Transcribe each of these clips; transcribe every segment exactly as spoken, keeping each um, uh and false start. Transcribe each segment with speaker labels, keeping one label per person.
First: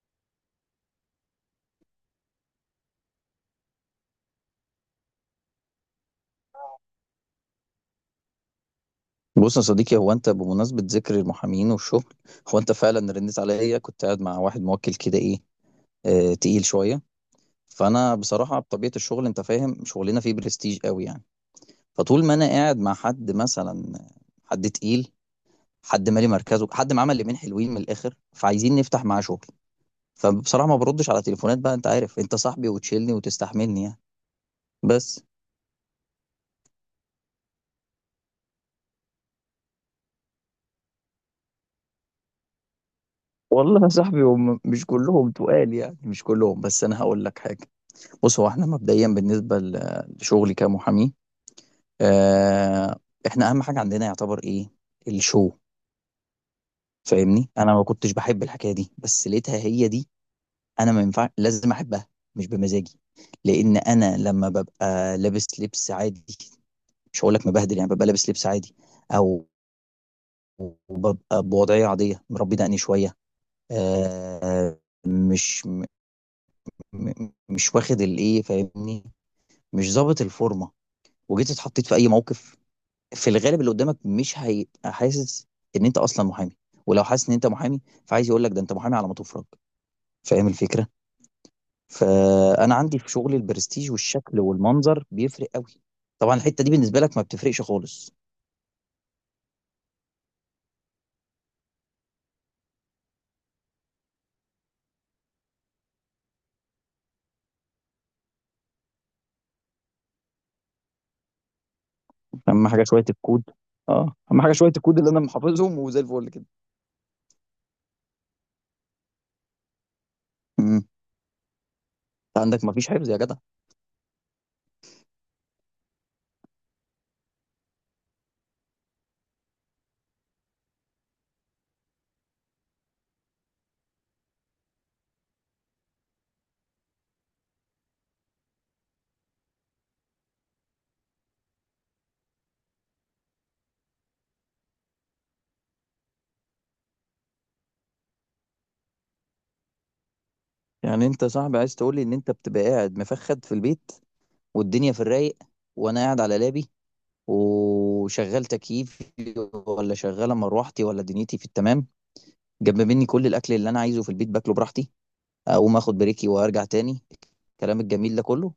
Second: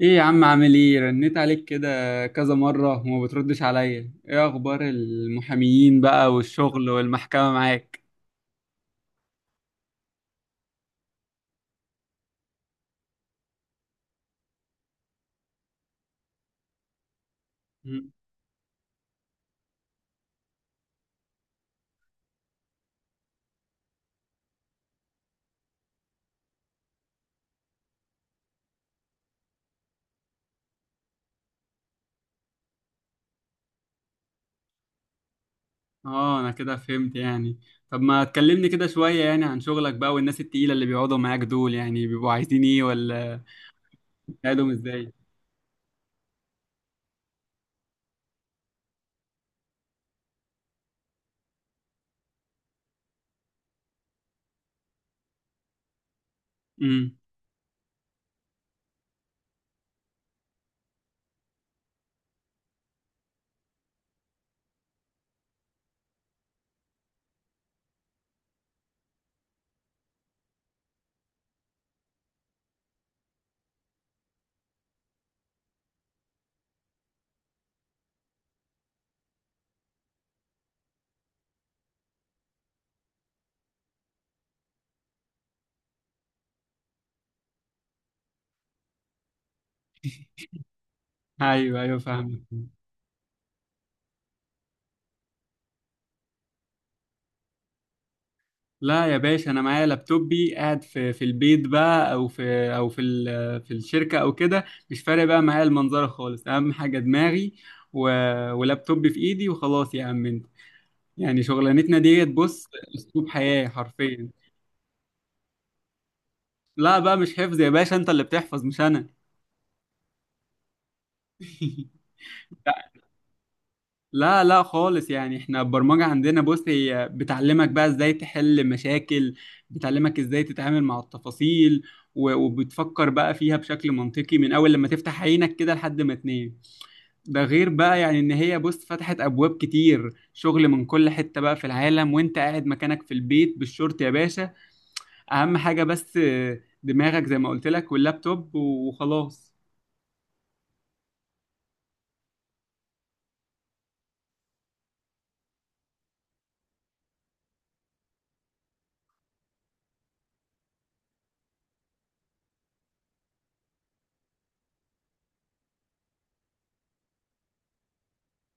Speaker 1: ايه يا عم، عامل ايه؟ رنيت عليك كده كذا مرة وما بتردش عليا. ايه اخبار المحاميين بقى والشغل والمحكمة معاك؟
Speaker 2: بص يا صديقي، هو انت بمناسبة ذكر المحامين والشغل، هو انت فعلا رنيت عليا؟ كنت قاعد مع واحد موكل كده، ايه، اه تقيل شوية.
Speaker 1: مم.
Speaker 2: فانا بصراحة بطبيعة الشغل، انت فاهم شغلنا فيه برستيج قوي يعني. فطول ما انا قاعد مع حد مثلا، حد تقيل، حد مالي مركزه، حد معاه مليمين حلوين من الاخر فعايزين نفتح معاه شغل، فبصراحة ما بردش على تليفونات بقى. انت عارف انت صاحبي وتشيلني وتستحملني يعني، بس.
Speaker 1: اه، انا كده فهمت يعني. طب ما تكلمني كده شوية يعني عن شغلك بقى، والناس التقيلة اللي بيقعدوا معاك دول يعني بيبقوا عايزين ايه؟ ولا
Speaker 2: والله يا صاحبي، هم
Speaker 1: بتساعدهم
Speaker 2: مش
Speaker 1: ازاي؟
Speaker 2: كلهم تقال يعني، مش كلهم، بس انا هقول لك حاجة. بص، هو احنا مبدئيا بالنسبه ل- لشغلي كمحامي، آه، احنا اهم حاجه عندنا يعتبر ايه؟ الشو.
Speaker 1: امم.
Speaker 2: فاهمني، انا ما كنتش بحب الحكايه دي بس لقيتها هي دي، انا ما ينفع لازم احبها، مش بمزاجي. لان انا لما ببقى لابس لبس عادي، مش هقول لك مبهدل يعني، ببقى لابس لبس عادي، او ببقى بوضعيه عاديه، مربي دقني شويه، آه، مش م- م- مش واخد الايه، فاهمني، مش ظابط الفورمه. وجيت اتحطيت في اي موقف، في الغالب اللي قدامك مش هيبقى حاسس ان انت اصلا محامي، ولو حاسس ان انت محامي فعايز يقول لك ده انت محامي على ما تفرج. فاهم الفكره؟
Speaker 1: ايوه، ايوه، فاهمك.
Speaker 2: فانا عندي في شغلي البرستيج والشكل والمنظر بيفرق قوي. طبعا الحته دي بالنسبه لك ما بتفرقش خالص.
Speaker 1: لا يا باشا، انا معايا لابتوبي قاعد في في البيت بقى، او في او في ال- في الشركه، او كده. مش فارق بقى معايا المنظره خالص، اهم حاجه دماغي و... ولابتوبي في ايدي، وخلاص يا عم انت. يعني شغلانتنا ديت بص.
Speaker 2: اهم حاجه شويه
Speaker 1: اسلوب
Speaker 2: الكود.
Speaker 1: حياه
Speaker 2: اه،
Speaker 1: حرفيا.
Speaker 2: اهم حاجه شويه الكود اللي انا محافظهم وزي الفل كده.
Speaker 1: لا بقى، مش حفظ يا باشا، انت اللي بتحفظ مش انا.
Speaker 2: امم، انت عندك ما فيش حفظ يا جدع؟
Speaker 1: لا، لا، خالص. يعني احنا البرمجة عندنا بص، هي بتعلمك بقى ازاي تحل مشاكل. بتعلمك ازاي تتعامل مع التفاصيل. و- وبتفكر بقى فيها بشكل منطقي من اول لما تفتح عينك كده لحد ما تنام. ده غير بقى يعني ان هي بص فتحت ابواب كتير شغل من كل حتة بقى في العالم، وانت قاعد مكانك في البيت بالشورت يا باشا. اهم حاجة بس، دماغك زي ما قلت لك، واللابتوب وخلاص.
Speaker 2: يعني انت صاحبي عايز تقول لي ان انت بتبقى قاعد مفخد في البيت والدنيا في الرايق، وانا قاعد على لابي، وشغال تكييفي ولا شغاله مروحتي، ولا دنيتي في التمام، جنب مني كل الاكل اللي انا عايزه في البيت باكله براحتي، اقوم اخد بريكي وارجع تاني، الكلام الجميل ده كله.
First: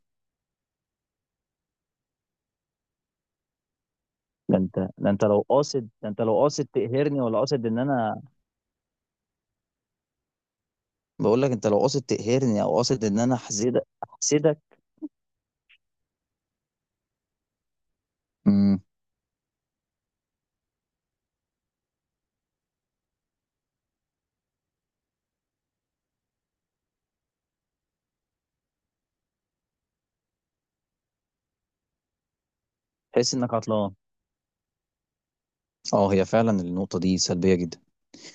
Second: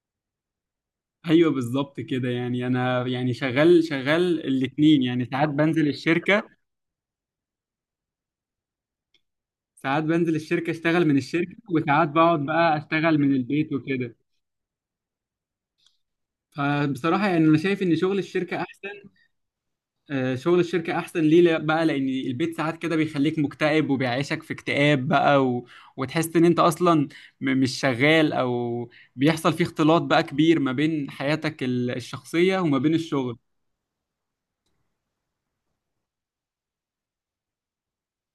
Speaker 1: ايوه بالظبط كده، يعني انا يعني شغال شغال
Speaker 2: ده انت
Speaker 1: الاتنين،
Speaker 2: ده انت
Speaker 1: يعني
Speaker 2: لو
Speaker 1: ساعات بنزل
Speaker 2: قاصد ده انت لو
Speaker 1: الشركة.
Speaker 2: قاصد تقهرني، ولا قاصد ان انا،
Speaker 1: ساعات بنزل الشركة اشتغل من
Speaker 2: بقول لك
Speaker 1: الشركة،
Speaker 2: انت لو قاصد
Speaker 1: وساعات بقعد
Speaker 2: تقهرني او
Speaker 1: بقى
Speaker 2: قاصد
Speaker 1: اشتغل
Speaker 2: ان
Speaker 1: من
Speaker 2: انا
Speaker 1: البيت
Speaker 2: احسدك،
Speaker 1: وكده.
Speaker 2: احسدك.
Speaker 1: فبصراحة يعني انا شايف ان شغل الشركة
Speaker 2: امم.
Speaker 1: احسن. آه، شغل الشركة احسن ليه؟ لا- بقى لان البيت ساعات كده بيخليك مكتئب، وبيعيشك في اكتئاب بقى و... وتحس ان انت اصلا م... مش شغال، او بيحصل فيه اختلاط بقى كبير ما بين حياتك ال- الشخصية وما بين
Speaker 2: تحس
Speaker 1: الشغل.
Speaker 2: انك عطلان؟ اه، هي فعلا النقطه دي سلبيه جدا.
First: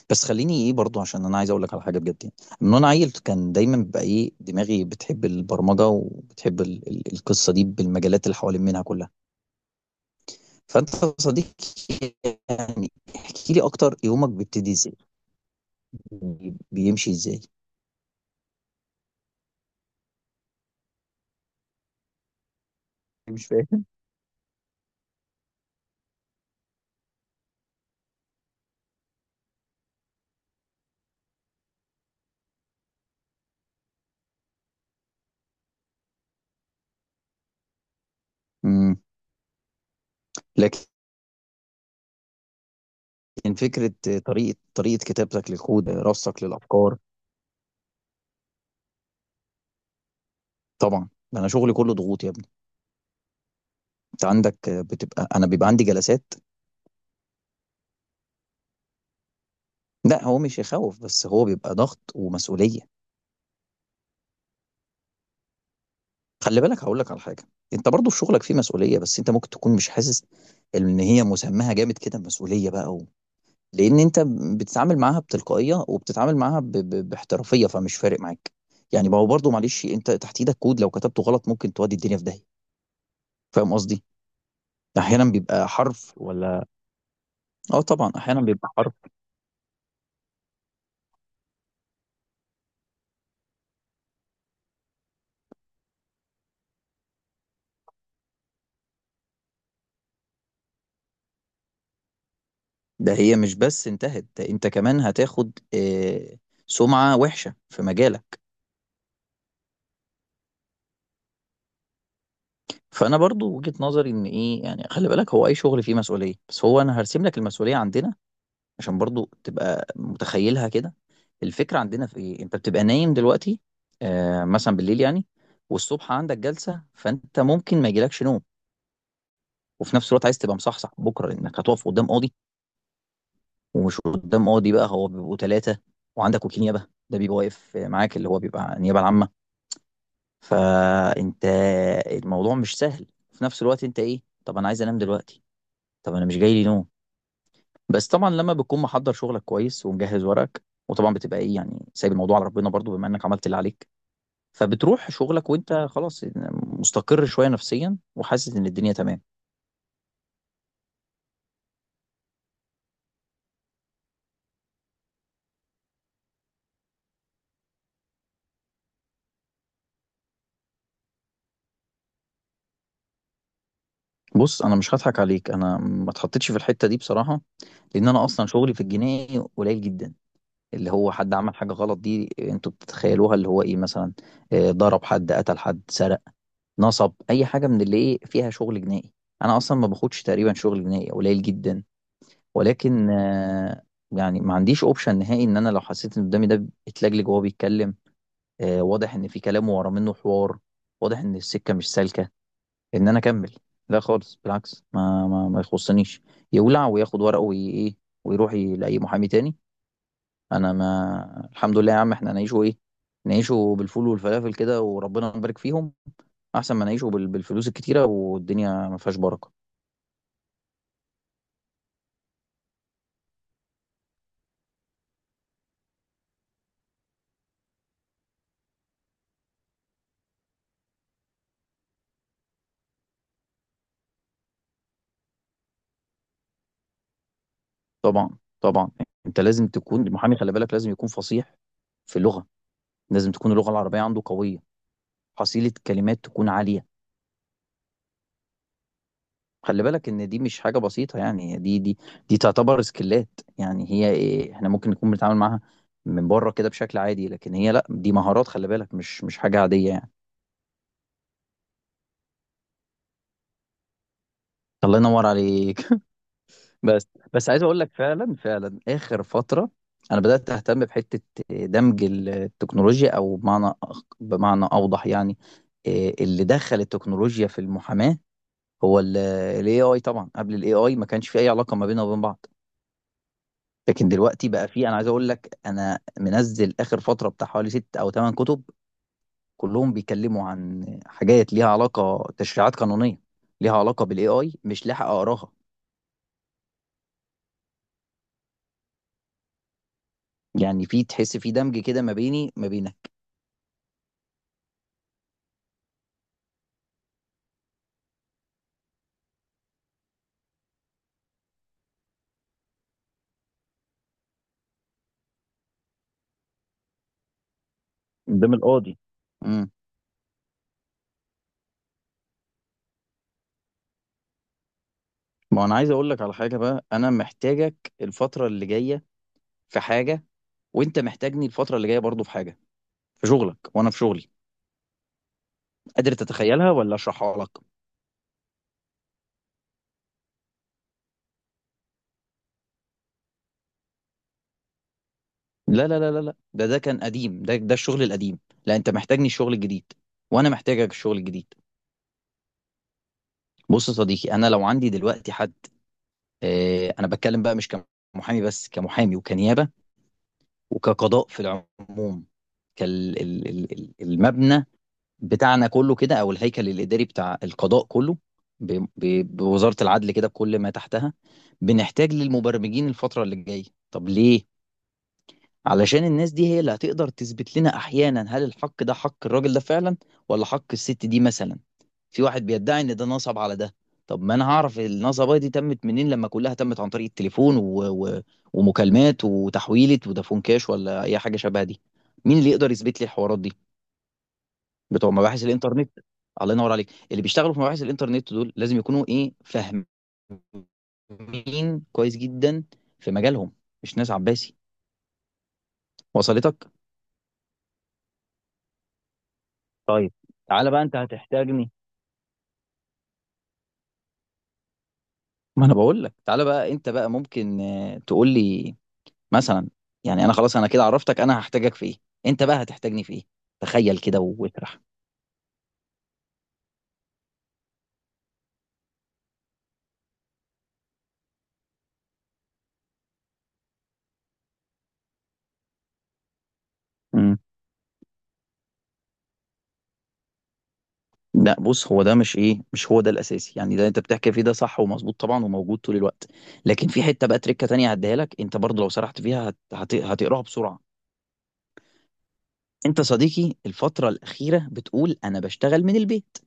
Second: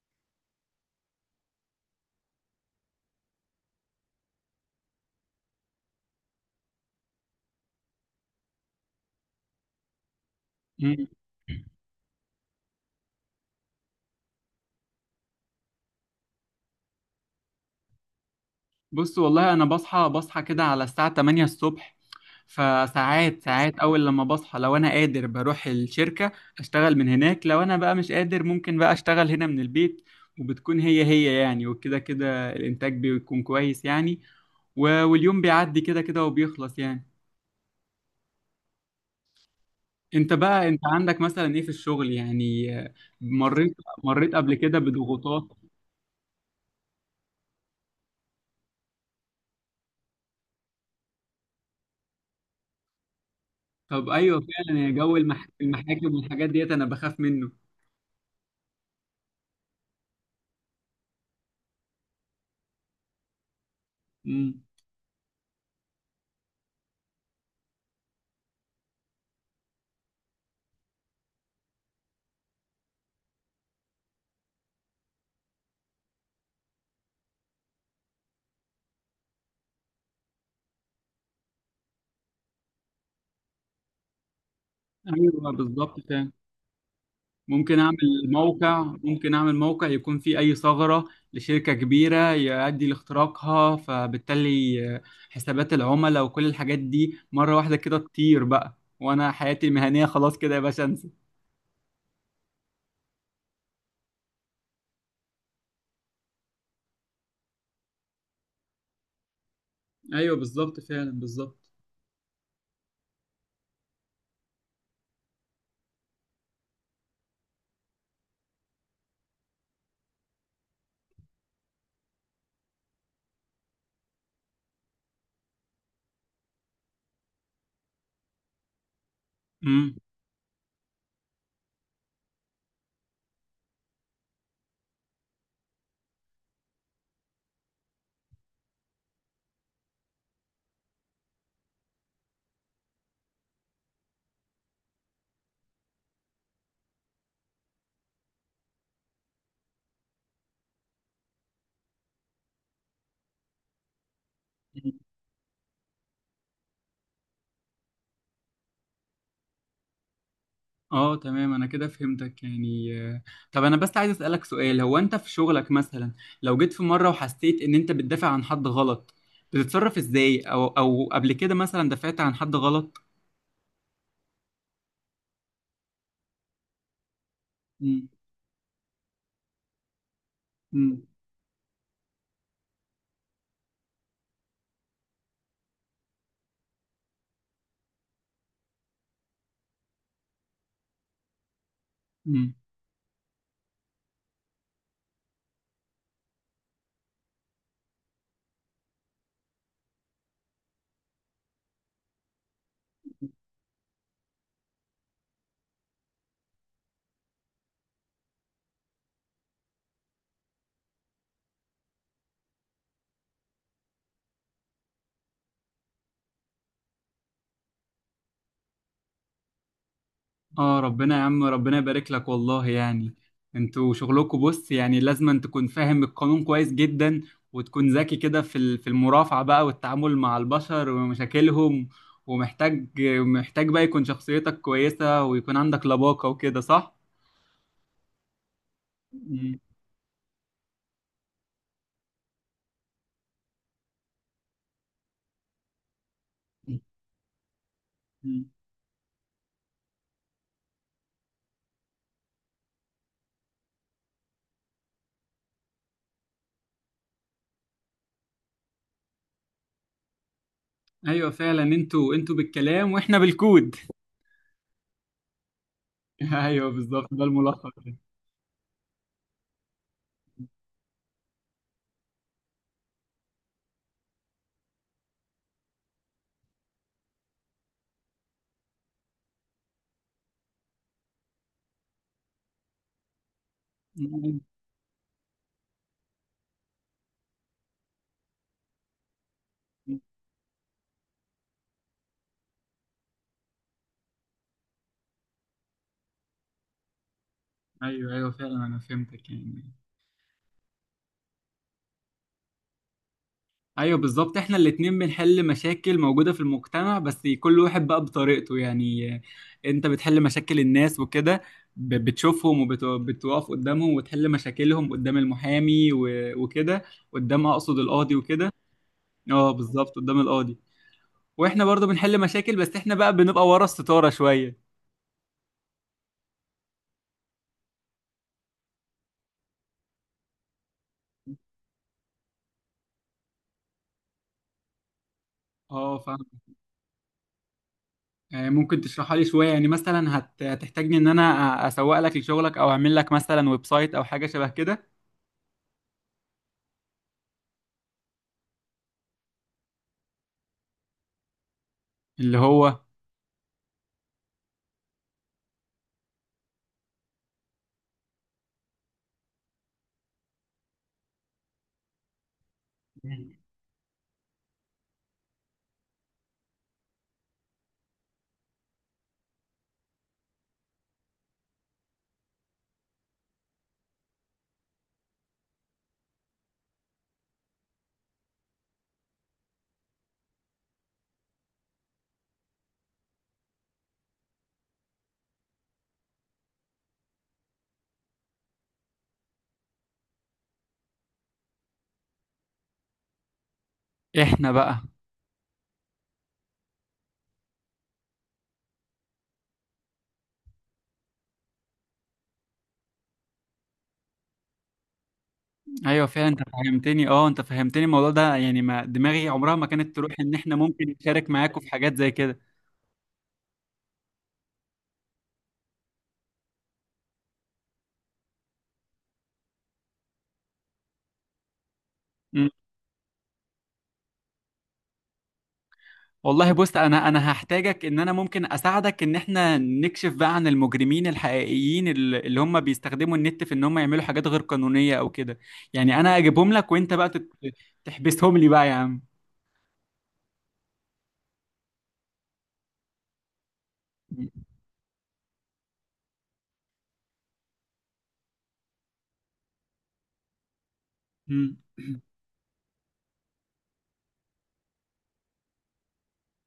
Speaker 2: بس خليني ايه برضو، عشان انا عايز اقول لك على حاجه بجد يعني. من وانا عيل كان دايما بقى ايه دماغي بتحب البرمجه وبتحب ال ال القصه دي بالمجالات اللي حوالين منها كلها. فانت
Speaker 1: مم.
Speaker 2: يا صديقي، يعني احكي لي اكتر، يومك بيبتدي ازاي؟ بي- بيمشي ازاي؟
Speaker 1: بص والله انا بصحى بصحى كده على الساعة ثمانية الصبح. فساعات
Speaker 2: مش
Speaker 1: ساعات
Speaker 2: فاهم.
Speaker 1: اول لما بصحى، لو انا قادر بروح الشركة اشتغل من هناك، لو انا بقى مش قادر ممكن بقى اشتغل هنا من البيت. وبتكون هي هي يعني، وكده كده الانتاج بيكون كويس يعني. و- واليوم بيعدي كده كده وبيخلص يعني.
Speaker 2: امم.
Speaker 1: انت بقى
Speaker 2: لكن
Speaker 1: انت عندك مثلا ايه في الشغل يعني؟ آه، مريت
Speaker 2: فكره،
Speaker 1: مريت قبل
Speaker 2: طريقه
Speaker 1: كده
Speaker 2: طريقه
Speaker 1: بضغوطات؟
Speaker 2: كتابتك للكود، رصك للافكار. طبعا ده انا شغلي كله ضغوط يا ابني.
Speaker 1: طب
Speaker 2: انت
Speaker 1: ايوه
Speaker 2: عندك
Speaker 1: فعلا يا جو،
Speaker 2: بتبقى،
Speaker 1: المح-
Speaker 2: انا بيبقى عندي
Speaker 1: المحاكم
Speaker 2: جلسات.
Speaker 1: والحاجات ديت انا بخاف منه.
Speaker 2: لا هو مش يخوف، بس هو بيبقى ضغط ومسؤوليه.
Speaker 1: امم.
Speaker 2: خلي بالك هقول لك على حاجه، انت برضو في شغلك فيه مسؤوليه بس انت ممكن تكون مش حاسس ان هي مسماها جامد كده، مسؤوليه بقى. و... لان انت بتتعامل معاها بتلقائيه وبتتعامل معاها ب... ب... باحترافيه، فمش فارق معاك. يعني ما هو برضو، معلش، انت تحت ايدك كود لو كتبته غلط ممكن تودي الدنيا في داهيه. فاهم قصدي؟ احيانا
Speaker 1: ايوه
Speaker 2: بيبقى
Speaker 1: بالظبط
Speaker 2: حرف
Speaker 1: فعلا.
Speaker 2: ولا.
Speaker 1: ممكن
Speaker 2: اه
Speaker 1: اعمل
Speaker 2: طبعا، احيانا بيبقى
Speaker 1: موقع
Speaker 2: حرف.
Speaker 1: ممكن اعمل موقع يكون فيه اي ثغرة لشركة كبيرة يؤدي لاختراقها، فبالتالي حسابات العملاء وكل الحاجات دي مرة واحدة كده تطير بقى، وانا حياتي المهنية خلاص كده يا باشا، انسى.
Speaker 2: ده هي مش بس انتهت، ده انت كمان هتاخد آه... سمعه وحشه في مجالك.
Speaker 1: ايوه بالظبط فعلا، بالظبط.
Speaker 2: فانا برضو وجهة نظري ان ايه يعني، خلي بالك، هو اي شغل فيه مسؤوليه بس هو انا هرسم لك المسؤوليه عندنا، عشان برضو تبقى متخيلها كده. الفكره عندنا في ايه انت بتبقى نايم دلوقتي، آه، مثلا بالليل يعني، والصبح عندك جلسه، فانت ممكن ما يجيلكش نوم.
Speaker 1: امم.
Speaker 2: وفي نفس الوقت عايز تبقى مصحصح بكره لانك هتقف قدام قاضي، ومش قدام قاضي بقى، هو بيبقوا ثلاثه. وعندك وكيل نيابه ده بيبقى واقف معاك اللي هو بيبقى النيابه العامه. فانت، الموضوع مش سهل. في نفس الوقت انت ايه طب انا عايز انام دلوقتي، طب انا مش جاي لي نوم. بس طبعا لما بتكون محضر شغلك كويس ومجهز ورقك، وطبعا بتبقى ايه يعني سايب الموضوع على ربنا برضو بما انك عملت اللي عليك، فبتروح شغلك وانت خلاص مستقر شويه نفسيا وحاسس ان الدنيا تمام.
Speaker 1: اه تمام، انا كده فهمتك يعني. آه، طب انا بس عايز اسالك سؤال. هو انت في شغلك مثلا، لو جيت في مره وحسيت ان انت بتدافع عن حد غلط، بتتصرف ازاي؟ او او قبل كده مثلا دافعت عن حد غلط؟
Speaker 2: بص انا مش هضحك عليك، انا ما اتحطيتش في الحته دي بصراحه، لان انا اصلا شغلي في الجنائي قليل جدا. اللي
Speaker 1: مم.
Speaker 2: هو حد عمل حاجه غلط دي، انتوا بتتخيلوها اللي هو ايه مثلا، آه، ضرب حد، قتل حد، سرق، نصب، اي حاجه من اللي ايه فيها شغل جنائي. انا اصلا ما باخدش، تقريبا شغل جنائي قليل جدا.
Speaker 1: مم.
Speaker 2: ولكن آه، يعني ما عنديش اوبشن نهائي، ان انا لو حسيت ان قدامي ده اتلجلج وهو بيتكلم، آه، واضح ان في كلام ورا منه حوار، واضح ان السكه مش سالكه، ان انا اكمل، لا خالص بالعكس، ما ما, ما يخصنيش، يولع وياخد ورقه وايه، ويروح ي- لاي محامي تاني. انا ما الحمد لله يا عم، احنا نعيشه ايه نعيشه بالفول والفلافل كده وربنا يبارك فيهم، احسن ما نعيشه بال- بالفلوس الكتيره والدنيا ما فيهاش بركه.
Speaker 1: اه ربنا يا عم، ربنا يبارك لك والله يعني. انتوا شغلكم بص يعني لازم أن تكون فاهم القانون كويس جدا، وتكون ذكي كده في ال- في المرافعة بقى، والتعامل مع البشر ومشاكلهم. ومحتاج، محتاج بقى يكون شخصيتك كويسة، ويكون عندك لباقة وكده، صح؟
Speaker 2: طبعا، طبعا. انت
Speaker 1: مم.
Speaker 2: لازم تكون المحامي، خلي بالك، لازم يكون فصيح في اللغه، لازم تكون اللغة العربية عنده قوية، حصيلة كلمات تكون عالية.
Speaker 1: مم.
Speaker 2: خلي بالك ان دي مش حاجة بسيطة يعني، دي دي دي تعتبر سكيلات. يعني هي إيه، احنا ممكن نكون بنتعامل معاها من بره كده بشكل عادي، لكن هي لا، دي مهارات، خلي بالك، مش مش حاجة عادية يعني.
Speaker 1: ايوه فعلا، انتوا انتوا بالكلام واحنا بالكود.
Speaker 2: الله ينور عليك.
Speaker 1: ايوه بالظبط،
Speaker 2: بس،
Speaker 1: ده
Speaker 2: بس عايز
Speaker 1: الملخص.
Speaker 2: اقول لك فعلا، فعلا اخر فترة انا بدأت اهتم بحتة دمج التكنولوجيا، او بمعنى أخ- بمعنى اوضح يعني، إيه، اللي دخل التكنولوجيا في المحاماة هو الاي اي. طبعا قبل الاي اي ما كانش في اي علاقه ما بيننا وبين بعض، لكن دلوقتي بقى في، انا عايز اقول لك، انا منزل اخر فتره بتاع حوالي ست او ثمان كتب، كلهم بيتكلموا عن حاجات ليها علاقه تشريعات قانونيه، ليها علاقه بالاي اي، مش لاحق اقراها.
Speaker 1: ايوه ايوه فعلا، انا فهمتك يعني.
Speaker 2: يعني في، تحس في دمج كده ما بيني ما بينك.
Speaker 1: ايوه بالظبط، احنا الاتنين بنحل مشاكل موجودة في المجتمع، بس كل واحد بقى بطريقته يعني. انت بتحل مشاكل الناس وكده، ب- بتشوفهم، وبتقف قدامهم وتحل مشاكلهم قدام المحامي و- وكده. قدام، اقصد القاضي وكده.
Speaker 2: قدام القاضي.
Speaker 1: اه
Speaker 2: امم.
Speaker 1: بالظبط قدام القاضي. واحنا برضو بنحل مشاكل، بس احنا بقى بنبقى ورا الستارة شوية.
Speaker 2: ما انا عايز اقول لك على حاجه بقى، انا محتاجك الفتره اللي جايه في حاجه، وانت محتاجني الفتره اللي جايه برضو في حاجه، في شغلك وانا في شغلي.
Speaker 1: اه
Speaker 2: قادر
Speaker 1: فاهم.
Speaker 2: تتخيلها ولا اشرحها لك؟
Speaker 1: آه، ممكن تشرحها لي شوية يعني؟ مثلا هت... هتحتاجني ان انا أ- اسوق لك لشغلك، او اعمل لك مثلا ويب سايت، او حاجة شبه كده؟
Speaker 2: لا لا لا لا لا، ده ده كان قديم، ده ده الشغل القديم. لا، انت محتاجني الشغل الجديد، وانا محتاجك الشغل الجديد.
Speaker 1: اللي هو
Speaker 2: بص يا صديقي، انا لو عندي دلوقتي حد، اه انا بتكلم بقى، مش كمحامي بس، كمحامي وكنيابه وكقضاء في العموم، كال ال- ال- ال- المبنى بتاعنا كله كده، او الهيكل الاداري بتاع القضاء كله، ب- ب- بوزاره العدل كده، بكل ما تحتها. بنحتاج للمبرمجين الفتره اللي جايه. طب ليه؟ علشان الناس دي هي اللي هتقدر تثبت لنا احيانا هل الحق ده حق الراجل ده فعلا، ولا حق الست دي مثلا. في واحد بيدعي ان ده نصب على ده، طب ما انا هعرف النصبه دي تمت منين لما كلها تمت عن طريق التليفون و... و... ومكالمات وتحويلة ودافون كاش ولا اي حاجه شبه دي؟ مين اللي يقدر يثبت لي الحوارات دي؟
Speaker 1: احنا بقى.
Speaker 2: بتوع مباحث الانترنت. الله ينور عليك. اللي بيشتغلوا في مباحث الانترنت دول لازم يكونوا ايه فاهمين كويس جدا في مجالهم، مش ناس عباسي.
Speaker 1: ايوه فعلا، انت
Speaker 2: وصلتك؟
Speaker 1: فهمتني اه انت فهمتني الموضوع ده، يعني ما دماغي عمرها ما كانت تروح
Speaker 2: طيب.
Speaker 1: ان احنا
Speaker 2: تعالى بقى،
Speaker 1: ممكن
Speaker 2: انت
Speaker 1: نشارك معاكم في
Speaker 2: هتحتاجني.
Speaker 1: حاجات زي كده.
Speaker 2: ما انا بقول لك تعالى بقى، انت بقى ممكن آه، تقول لي مثلا، يعني انا خلاص انا كده عرفتك انا هحتاجك في ايه، انت
Speaker 1: مم.
Speaker 2: بقى هتحتاجني في ايه؟ تخيل كده واطرح.
Speaker 1: والله بص، انا انا هحتاجك ان انا ممكن اساعدك ان احنا نكشف بقى عن المجرمين الحقيقيين ال- اللي هم بيستخدموا النت في ان هم يعملوا حاجات غير قانونية او كده. يعني انا اجيبهم لك، وانت بقى تت-
Speaker 2: امم.
Speaker 1: تحبسهم لي بقى يا عم.
Speaker 2: لا بص، هو ده مش ايه مش هو ده الاساسي يعني، ده انت بتحكي فيه، ده صح ومظبوط طبعا وموجود طول الوقت. لكن في حته بقى تريكه تانية هديها لك انت برضه، لو سرحت فيها هت... هت... هتقراها بسرعه.
Speaker 1: مم.
Speaker 2: انت صديقي الفتره الاخيره بتقول انا بشتغل من البيت.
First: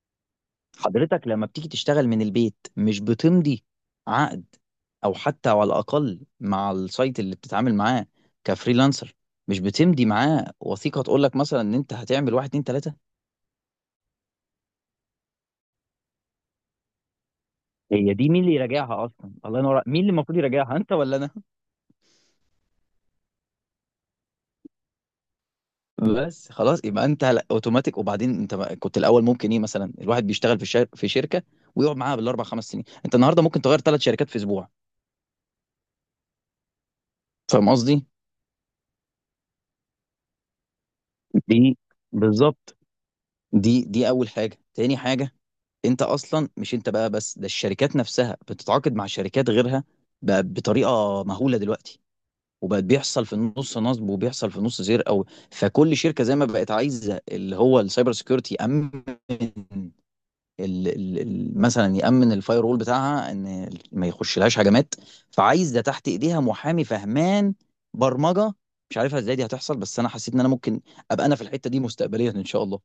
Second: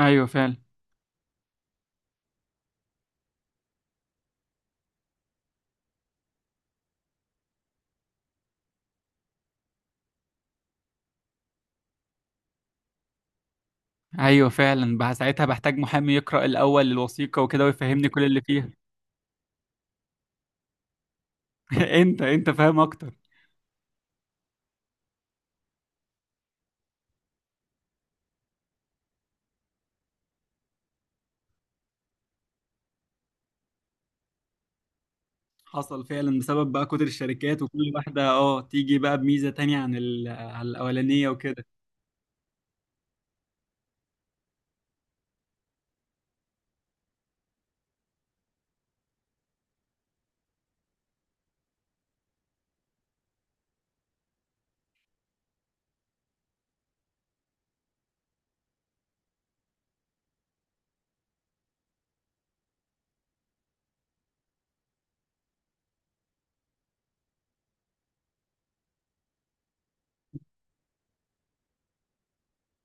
Speaker 1: ايوه فعلا،
Speaker 2: حضرتك لما بتيجي تشتغل من البيت مش بتمضي عقد، او حتى على الاقل مع السايت اللي بتتعامل معاه كفريلانسر، مش بتمضي معاه وثيقه تقول لك مثلا ان انت هتعمل واحد اتنين تلاته؟
Speaker 1: ايوه فعلا. بقى ساعتها بحتاج محامي يقرأ الاول الوثيقة وكده، ويفهمني
Speaker 2: هي
Speaker 1: كل
Speaker 2: دي
Speaker 1: اللي
Speaker 2: مين اللي
Speaker 1: فيها.
Speaker 2: يراجعها اصلا؟ الله ينور عليك. مين اللي المفروض يراجعها، انت ولا انا؟
Speaker 1: انت انت فاهم اكتر.
Speaker 2: بس خلاص، يبقى انت، لا، اوتوماتيك. وبعدين انت ما- كنت الاول ممكن ايه مثلا الواحد بيشتغل في شر... في شركه ويقعد معاها بالاربع خمس سنين، انت النهارده ممكن تغير ثلاث شركات في اسبوع.
Speaker 1: حصل فعلا بسبب بقى كتر الشركات،
Speaker 2: فاهم
Speaker 1: وكل
Speaker 2: قصدي؟
Speaker 1: واحدة اه تيجي بقى بميزة تانية عن ال... آه عن الأولانية وكده.
Speaker 2: دي بالظبط، دي دي اول حاجه. تاني حاجه، انت اصلا، مش انت بقى بس، ده الشركات نفسها بتتعاقد مع شركات غيرها بقى بطريقه مهوله دلوقتي. وبقت بيحصل في النص نصب وبيحصل في النص سرقه. فكل شركه زي ما بقت عايزه اللي هو السايبر سيكيورتي يامن ال- ال- ال- مثلا يامن الفاير وول بتاعها ان ما يخش لهاش هجمات. فعايز ده تحت ايديها محامي فهمان برمجه. مش عارفها ازاي دي هتحصل، بس انا حسيت ان انا ممكن ابقى انا في الحته دي مستقبليا ان شاء الله،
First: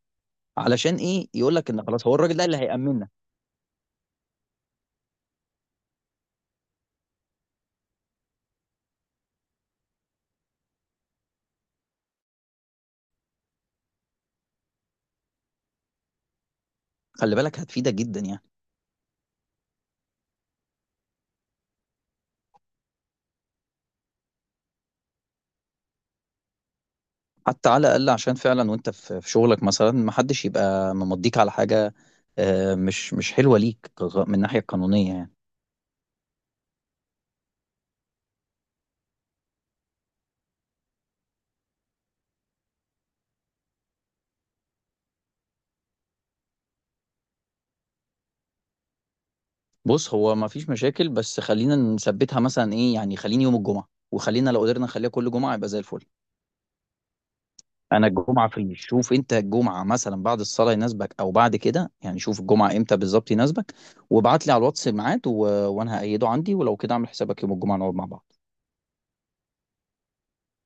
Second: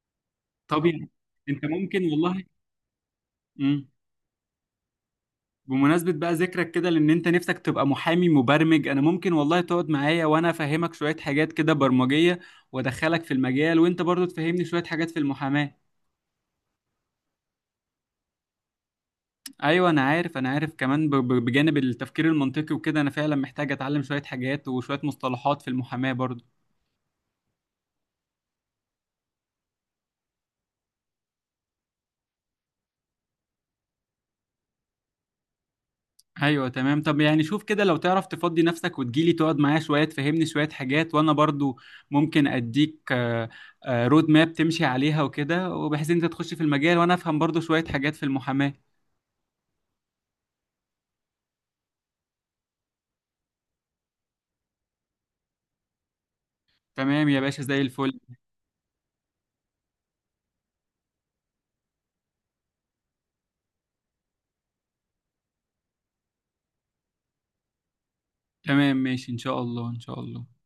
Speaker 1: طب
Speaker 2: علشان
Speaker 1: يعني
Speaker 2: ايه يقول
Speaker 1: انت
Speaker 2: لك ان
Speaker 1: ممكن
Speaker 2: خلاص هو الراجل
Speaker 1: والله.
Speaker 2: ده اللي هيامننا.
Speaker 1: مم. بمناسبة بقى ذكرك كده، لأن انت نفسك تبقى محامي مبرمج، أنا ممكن والله تقعد معايا وأنا أفهمك شوية حاجات كده برمجية، وأدخلك في المجال، وأنت برضو تفهمني شوية حاجات في المحاماة.
Speaker 2: خلي بالك هتفيدك جدا يعني.
Speaker 1: أيوة أنا عارف أنا عارف كمان، ب... ب- بجانب التفكير المنطقي وكده أنا فعلا محتاج أتعلم شوية حاجات وشوية مصطلحات في المحاماة برضو.
Speaker 2: حتى على الاقل عشان فعلا، وانت في في شغلك مثلا، ما حدش يبقى ممضيك على حاجه آه، مش مش حلوه ليك كغ- من الناحيه القانونيه يعني.
Speaker 1: ايوه تمام. طب يعني شوف كده، لو تعرف تفضي نفسك وتجيلي تقعد معايا شويه تفهمني شويه حاجات، وانا برضو ممكن اديك آه، آه، رود ماب تمشي عليها وكده، وبحيث انت تخش في المجال وانا افهم برضو شويه حاجات في المحاماه.
Speaker 2: بص هو ما فيش مشاكل، بس خلينا نثبتها مثلا ايه يعني، خليني يوم الجمعه، وخلينا لو قدرنا نخليها كل جمعه يبقى زي الفل.
Speaker 1: تمام يا باشا، زي
Speaker 2: انا
Speaker 1: الفل.
Speaker 2: الجمعه في، شوف انت الجمعه مثلا بعد الصلاه يناسبك او بعد كده يعني، شوف الجمعه امتى بالظبط يناسبك وابعت لي على الواتس ميعاد، و... وانا هأيده عندي ولو كده اعمل حسابك يوم الجمعه نقعد مع بعض.
Speaker 1: تمام ماشي، ان شاء الله ان شاء الله.